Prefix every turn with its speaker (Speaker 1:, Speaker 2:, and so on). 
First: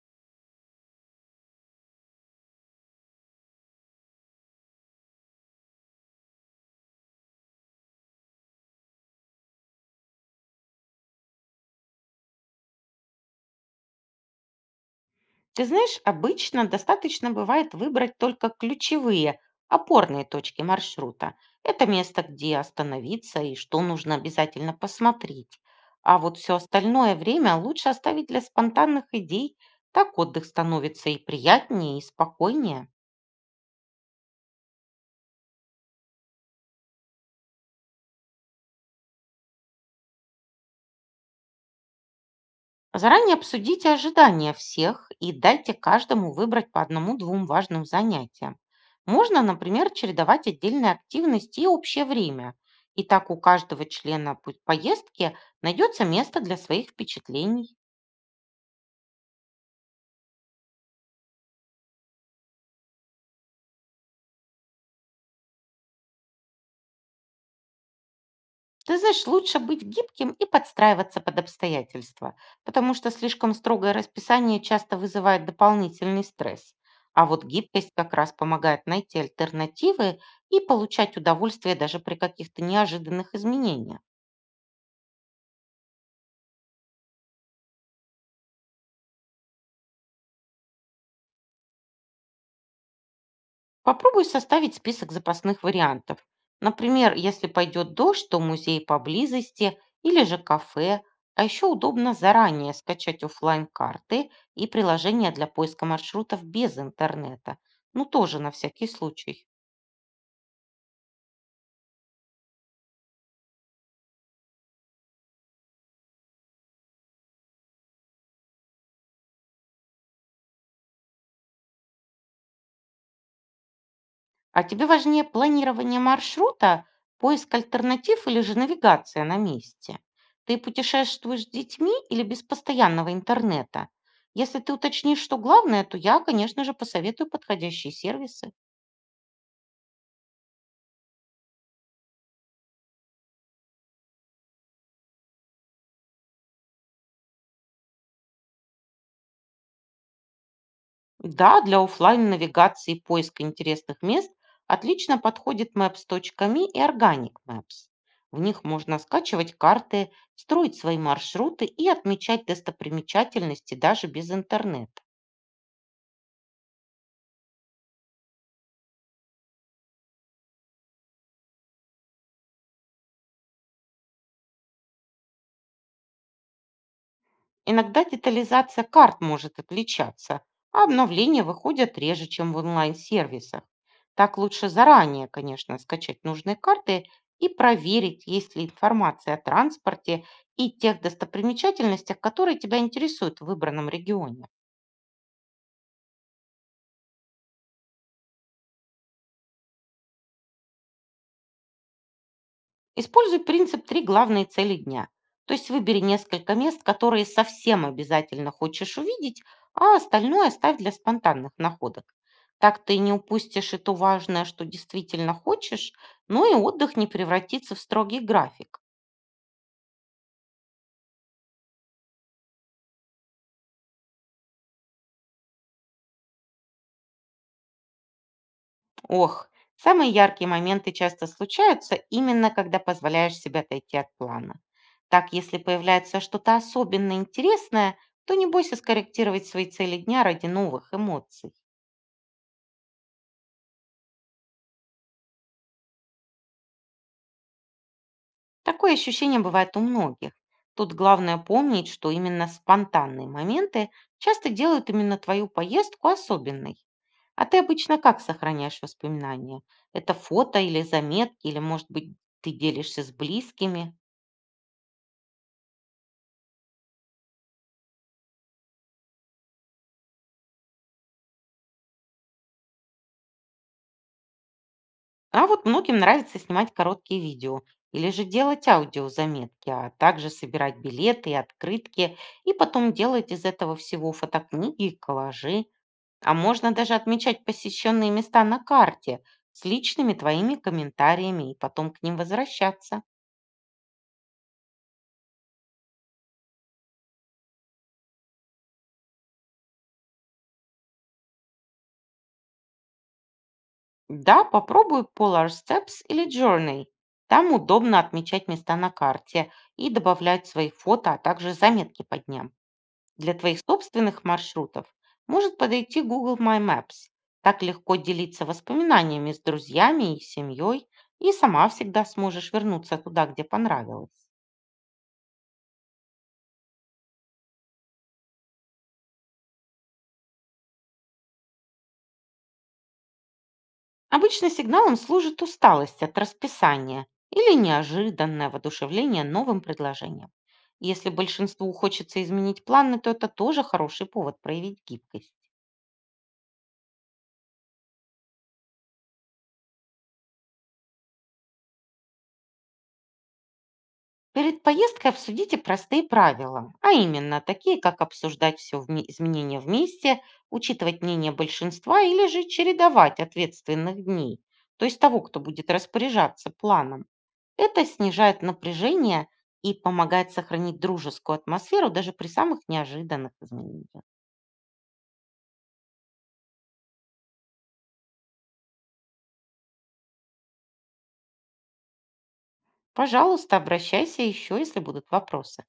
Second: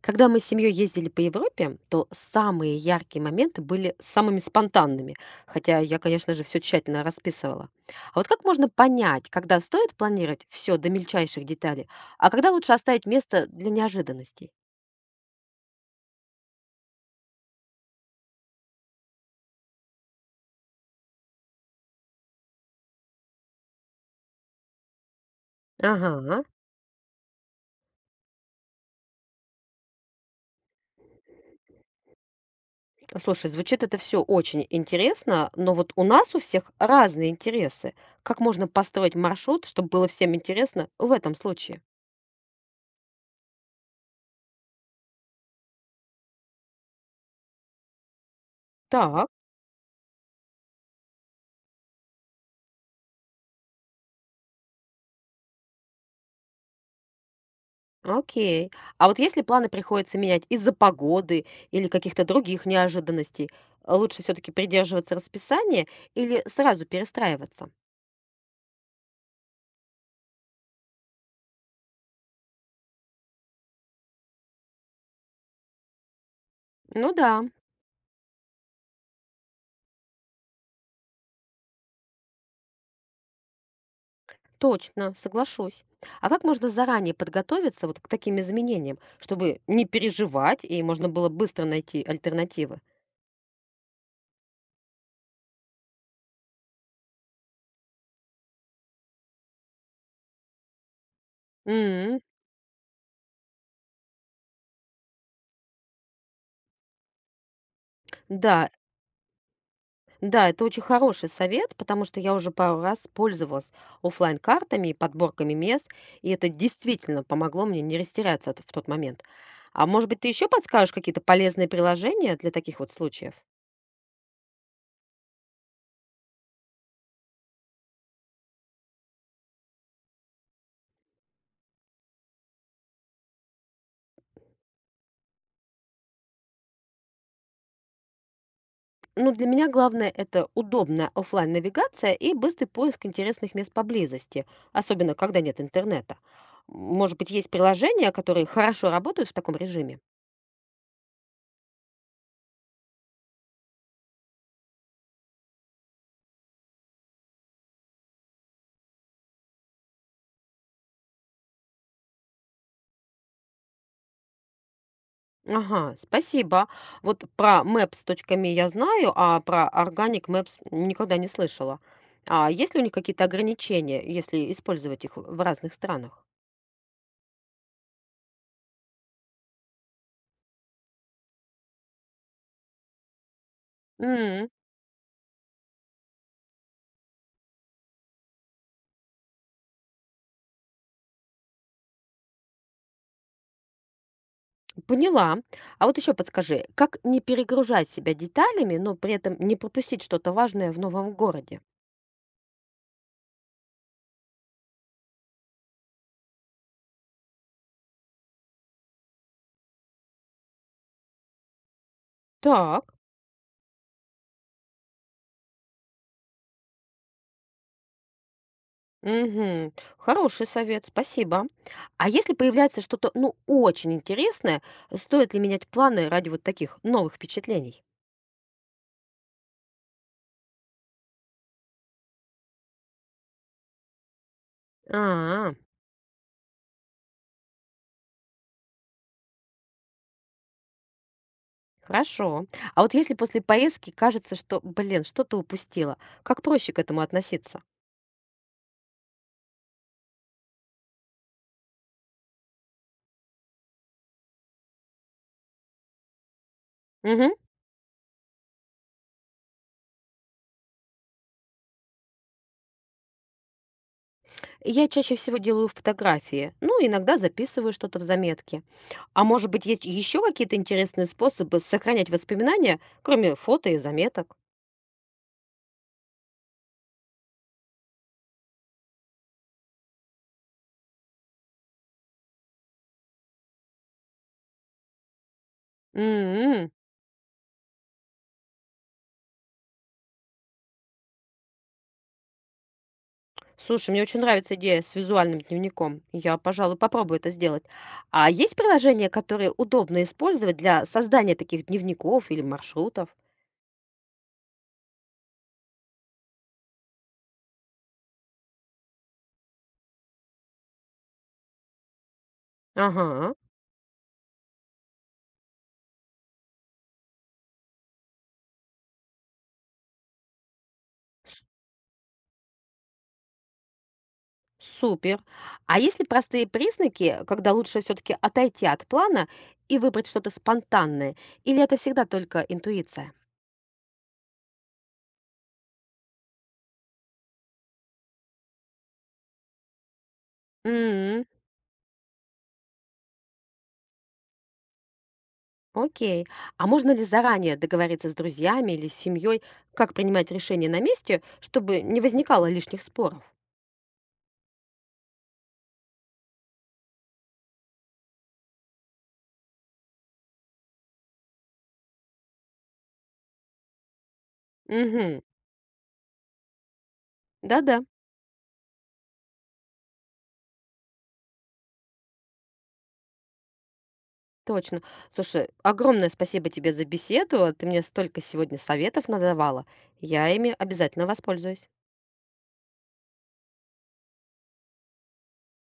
Speaker 1: Когда мы с семьей ездили по Европе, то самые яркие моменты были самыми спонтанными, хотя я, конечно же, все тщательно расписывала. А вот как можно понять, когда стоит планировать все до мельчайших деталей, а когда лучше оставить место для неожиданностей?
Speaker 2: Ты знаешь, обычно достаточно бывает выбрать только ключевые, опорные точки маршрута. Это место, где остановиться и что нужно обязательно посмотреть. А вот
Speaker 1: Ага.
Speaker 2: все остальное время лучше оставить для спонтанных идей. Так отдых становится и приятнее, и спокойнее.
Speaker 1: Слушай, звучит это все очень интересно, но вот у нас у всех разные интересы. Как можно построить маршрут, чтобы было всем интересно в этом случае?
Speaker 2: Заранее обсудите ожидания всех и дайте каждому выбрать по одному-двум важным занятиям.
Speaker 1: Так.
Speaker 2: Можно, например, чередовать отдельные активности и общее время. И так у каждого члена поездки найдется место для своих впечатлений.
Speaker 1: Ну, окей. А вот если планы приходится менять из-за погоды или каких-то других неожиданностей, а лучше все-таки придерживаться расписания или сразу перестраиваться?
Speaker 2: Ты знаешь, лучше быть гибким и подстраиваться под обстоятельства, потому что слишком строгое расписание часто вызывает дополнительный стресс.
Speaker 1: Ну
Speaker 2: А вот
Speaker 1: да,
Speaker 2: гибкость как раз помогает найти альтернативы и получать удовольствие даже при каких-то неожиданных изменениях.
Speaker 1: точно, соглашусь. А как можно заранее подготовиться вот к таким изменениям, чтобы не переживать и можно было быстро найти альтернативы?
Speaker 2: Попробуй составить список запасных вариантов. Например, если пойдет дождь, то музей поблизости или же кафе. А еще удобно
Speaker 1: М,
Speaker 2: заранее скачать оффлайн карты и приложения для поиска маршрутов без интернета. Ну, тоже на
Speaker 1: да.
Speaker 2: всякий случай.
Speaker 1: Да, это очень хороший совет, потому что я уже пару раз пользовалась оффлайн-картами и подборками мест, и это действительно помогло мне не растеряться в тот момент. А может быть, ты еще подскажешь какие-то полезные приложения для таких вот случаев?
Speaker 2: А тебе важнее планирование маршрута, поиск альтернатив или же навигация на месте? Ты путешествуешь с детьми или без постоянного интернета? Если ты уточнишь, что главное, то я, конечно же, посоветую подходящие сервисы.
Speaker 1: Ну, для меня главное это удобная оффлайн навигация и быстрый поиск интересных мест поблизости, особенно когда нет интернета. Может быть, есть приложения, которые хорошо работают в таком режиме?
Speaker 2: Да, для оффлайн-навигации и поиска интересных мест отлично подходит maps.me и Organic Maps. В них можно скачивать карты, строить свои маршруты и отмечать достопримечательности даже без интернета.
Speaker 1: Ага, спасибо. Вот про maps.me я знаю, а про Organic Maps никогда не слышала. А есть ли у них какие-то ограничения, если использовать их в разных странах?
Speaker 2: Иногда детализация карт может отличаться, а обновления выходят реже, чем в онлайн-сервисах. Так
Speaker 1: М,
Speaker 2: лучше заранее, конечно, скачать нужные карты и проверить, есть ли информация о транспорте и тех достопримечательностях, которые тебя интересуют в выбранном регионе.
Speaker 1: поняла. А вот еще подскажи, как не перегружать себя деталями, но при этом не пропустить что-то важное в новом городе?
Speaker 2: Используй принцип «три главные цели дня». То есть выбери несколько мест, которые совсем обязательно хочешь увидеть, а остальное оставь для спонтанных находок. Так
Speaker 1: Так.
Speaker 2: ты не упустишь и то важное, что действительно хочешь, но и отдых не превратится в строгий график.
Speaker 1: Мгм. Хороший совет, спасибо. А если появляется что-то, ну, очень интересное, стоит ли менять планы ради вот таких новых впечатлений?
Speaker 2: Ох, самые яркие моменты часто случаются именно когда позволяешь себе отойти от плана. Так,
Speaker 1: А.
Speaker 2: если появляется что-то особенно интересное, то не бойся скорректировать свои цели дня ради новых эмоций.
Speaker 1: Хорошо. А вот если после поездки кажется, что, блин, что-то упустила, как проще к этому относиться?
Speaker 2: Такое ощущение бывает у многих. Тут главное помнить, что именно спонтанные моменты часто делают именно твою поездку особенной.
Speaker 1: Мгм.
Speaker 2: А ты обычно как сохраняешь воспоминания? Это фото или заметки, или, может быть, ты делишься с близкими?
Speaker 1: Я чаще всего делаю фотографии, ну, иногда записываю что-то в заметке. А может быть, есть еще какие-то интересные способы сохранять воспоминания, кроме фото и заметок?
Speaker 2: А вот многим нравится снимать короткие видео или же делать аудиозаметки, а также собирать билеты и открытки, и потом делать из этого всего фотокниги и коллажи. А
Speaker 1: М,
Speaker 2: можно даже отмечать посещенные места на карте с личными твоими комментариями и потом к ним возвращаться.
Speaker 1: Слушай, мне очень нравится идея с визуальным дневником. Я, пожалуй, попробую это сделать. А есть приложения, которые удобно использовать для создания таких дневников или маршрутов?
Speaker 2: Да, попробуй Polar Steps или Journey. Там удобно отмечать места на карте и добавлять свои фото, а также заметки по дням. Для
Speaker 1: Ага.
Speaker 2: твоих собственных маршрутов может подойти Google My Maps. Так легко делиться воспоминаниями с друзьями и семьей, и сама всегда сможешь вернуться туда, где понравилось.
Speaker 1: Супер. А есть ли простые признаки, когда лучше все-таки отойти от плана и выбрать что-то спонтанное? Или это всегда только интуиция?
Speaker 2: Обычно сигналом служит усталость от расписания или неожиданное воодушевление новым предложением. Если
Speaker 1: М,
Speaker 2: большинству хочется изменить планы, то это тоже хороший повод проявить гибкость.
Speaker 1: Окей. А можно ли заранее договориться с друзьями или с семьей, как принимать решение на месте, чтобы не возникало лишних споров?
Speaker 2: Перед поездкой обсудите простые правила, а именно такие, как обсуждать все изменения вместе, учитывать мнение большинства или же чередовать ответственных дней, то есть того,
Speaker 1: Угу.
Speaker 2: кто будет распоряжаться планом.
Speaker 1: Да-да,
Speaker 2: Это снижает напряжение и помогает сохранить дружескую атмосферу даже при самых неожиданных изменениях.
Speaker 1: точно. Слушай, огромное спасибо тебе за беседу. Ты мне столько сегодня советов надавала. Я ими обязательно воспользуюсь.
Speaker 2: Пожалуйста, обращайся еще, если будут вопросы.